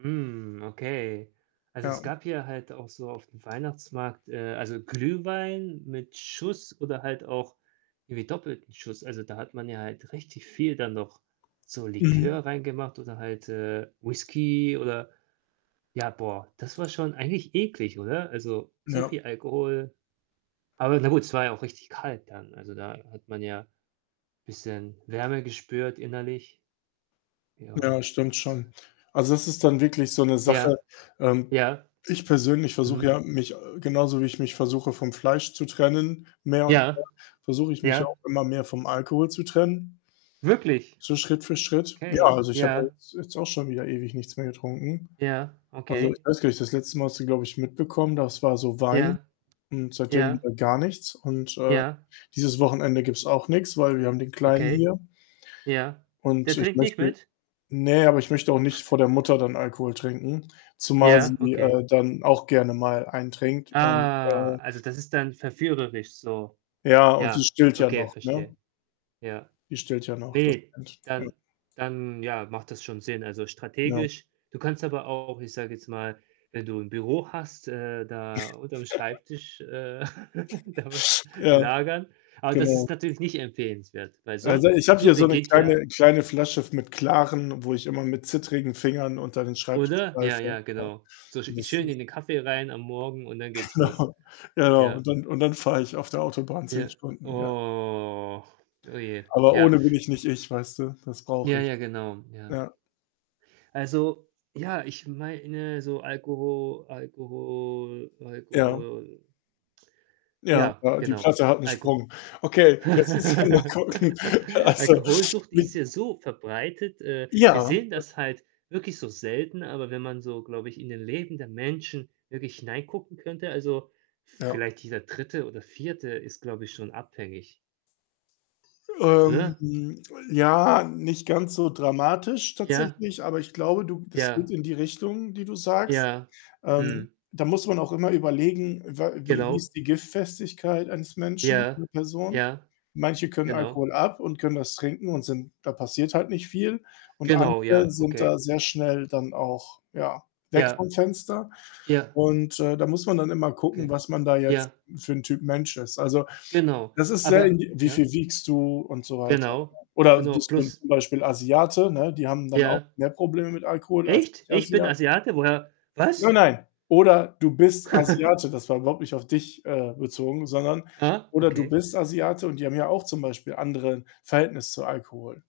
Hm, okay. Also, es Ja. gab hier halt auch so auf'm Weihnachtsmarkt äh, also, Glühwein mit Schuss oder halt auch irgendwie doppelten Schuss. Also, da hat man ja halt richtig viel dann noch so Mhm. Likör reingemacht oder halt, äh, Whiskey oder ja, boah, das war schon eigentlich eklig, oder? Also, so Ja. viel Alkohol. Aber na gut, es war ja auch richtig kalt dann, also, da hat man ja bisschen Wärme gespürt innerlich. Ja, Ja. das stimmt Tz schon. Also, das ist dann wirklich so 'ne Sache. Ja. Ähm, Ja. ich persönlich versuche Mhm. ja, mich, äh genauso wie ich mich versuche vom Fleisch zu trennen mehr und mehr Ja. versuche ich mich ja Ja. auch immer mehr vom Alkohol zu trennen Wirklich? so Schritt für Schritt. Ja, Okay. also, ich habe ja Ja. jetzt jetzt auch schon wieder ewig nichts mehr getrunken. Ja, Also, ich okay. weiß gar nicht, das letzte Mal hast du, glaube ich, mitbekommen, das war so Wein Ja, und seitdem ja. wieder gar nichts, und, äh, Ja. dieses Wochenende gibt's auch nix, weil wir haben den Kleinen Okay, hier. ja. Der Und ich trinkt nicht möchte mit? ne, aber ich möchte auch nicht vor der Mutter dann Alkohol trinken, zumal Ja, sie, okay. äh, dann auch gerne mal einen trinkt. Und, Ah. äh Also, das ist dann verführerisch so. Ja, und die Ja, stillt ja okay, noch, verstehe, ne? ja. Die stillt ja noch, das Ne, stimmt. Ja. dann dann, ja, macht das schon Sinn, also, Ja. strategisch. Du kannst aber auch, ich sage jetzt mal, wenn du 'n Büro hast, äh, da unterm Schreibtisch, äh, da was Ja, lagern, aber das genau. ist natürlich nicht empfehlenswert, weil so 'n Also, ich habe so hier so 'ne beginnt ja kleine kleine Flasche f mit Klarem, wo ich immer mit zittrigen Fingern unter den Schreibtisch Oder? Ja, greife, ja, ja. genau. So sch Und das schön ist in den Kaffee rein am Morgen und dann geht's los. genau, genau. Ja. Und dann und dann fahre ich auf der Autobahn 10 Ja. Stunden, ja. Oh. Oh, je. Aber Ja. ohne bin ich nicht ich, weißt du. Das Ja, brauche ich. ja, genau. Ja. Ja. Also, ja, ich meine so Alkoho Alkohol Ja. Alkohol Ja, ja, ja, die genau. Platte hat 'n Alkoh Sprung. Okay, jetzt müssen wir mal gucken, also, Alkoholsucht wie ist ja so verbreitet. Äh, wir Ja, sehen das das schon. halt wirklich so selten, aber wenn man so, glaube ich, in den Leben der Menschen wirklich hineingucken könnte, also, Ja. v-vielleicht jeder 3. oder 4. ist, glaube ich, schon abhängig. Ähm, Oder? ja, nicht ganz so dramatisch Ja. tatsächlich, aber ich glaube, du das geht Ja. in die Richtung, die du sagst. Ja, Ähm, mhm. da muss man auch immer überlegen, wa wie wie Genau. ist die Giftfestigkeit eines Menschen, Ja, einer Person. ja, Manche können genau. Alkohol ab und können das trinken und sind da passiert halt nicht viel. Und Genau, andere ja, sind da okay. sehr schnell dann auch, ja, weg Ja, vom Fenster, ja. und, äh, da muss man dann immer gucken, Okay, was man da jetzt ja. für 'n Typ Mensch ist. Also, Genau, das ist sehr aber indivi wie ja? viel wiegst du und so weiter, ja? Genau, Oder genau, bist du plus zum Beispiel Asiate, ne? Die haben dann auch Ja. mehr Probleme mit Alkohol als Echt? Ich bin Nicht-Asia Asiate? Woher Nein, was? nein! „Oder du bist Asiate.“ Das war überhaupt nicht auf dich, äh, bezogen, sondern: Ah, „Oder du okay. bist Asiate.“ Und die haben ja auch zum Beispiel andere Verhältnis zu Alkohol.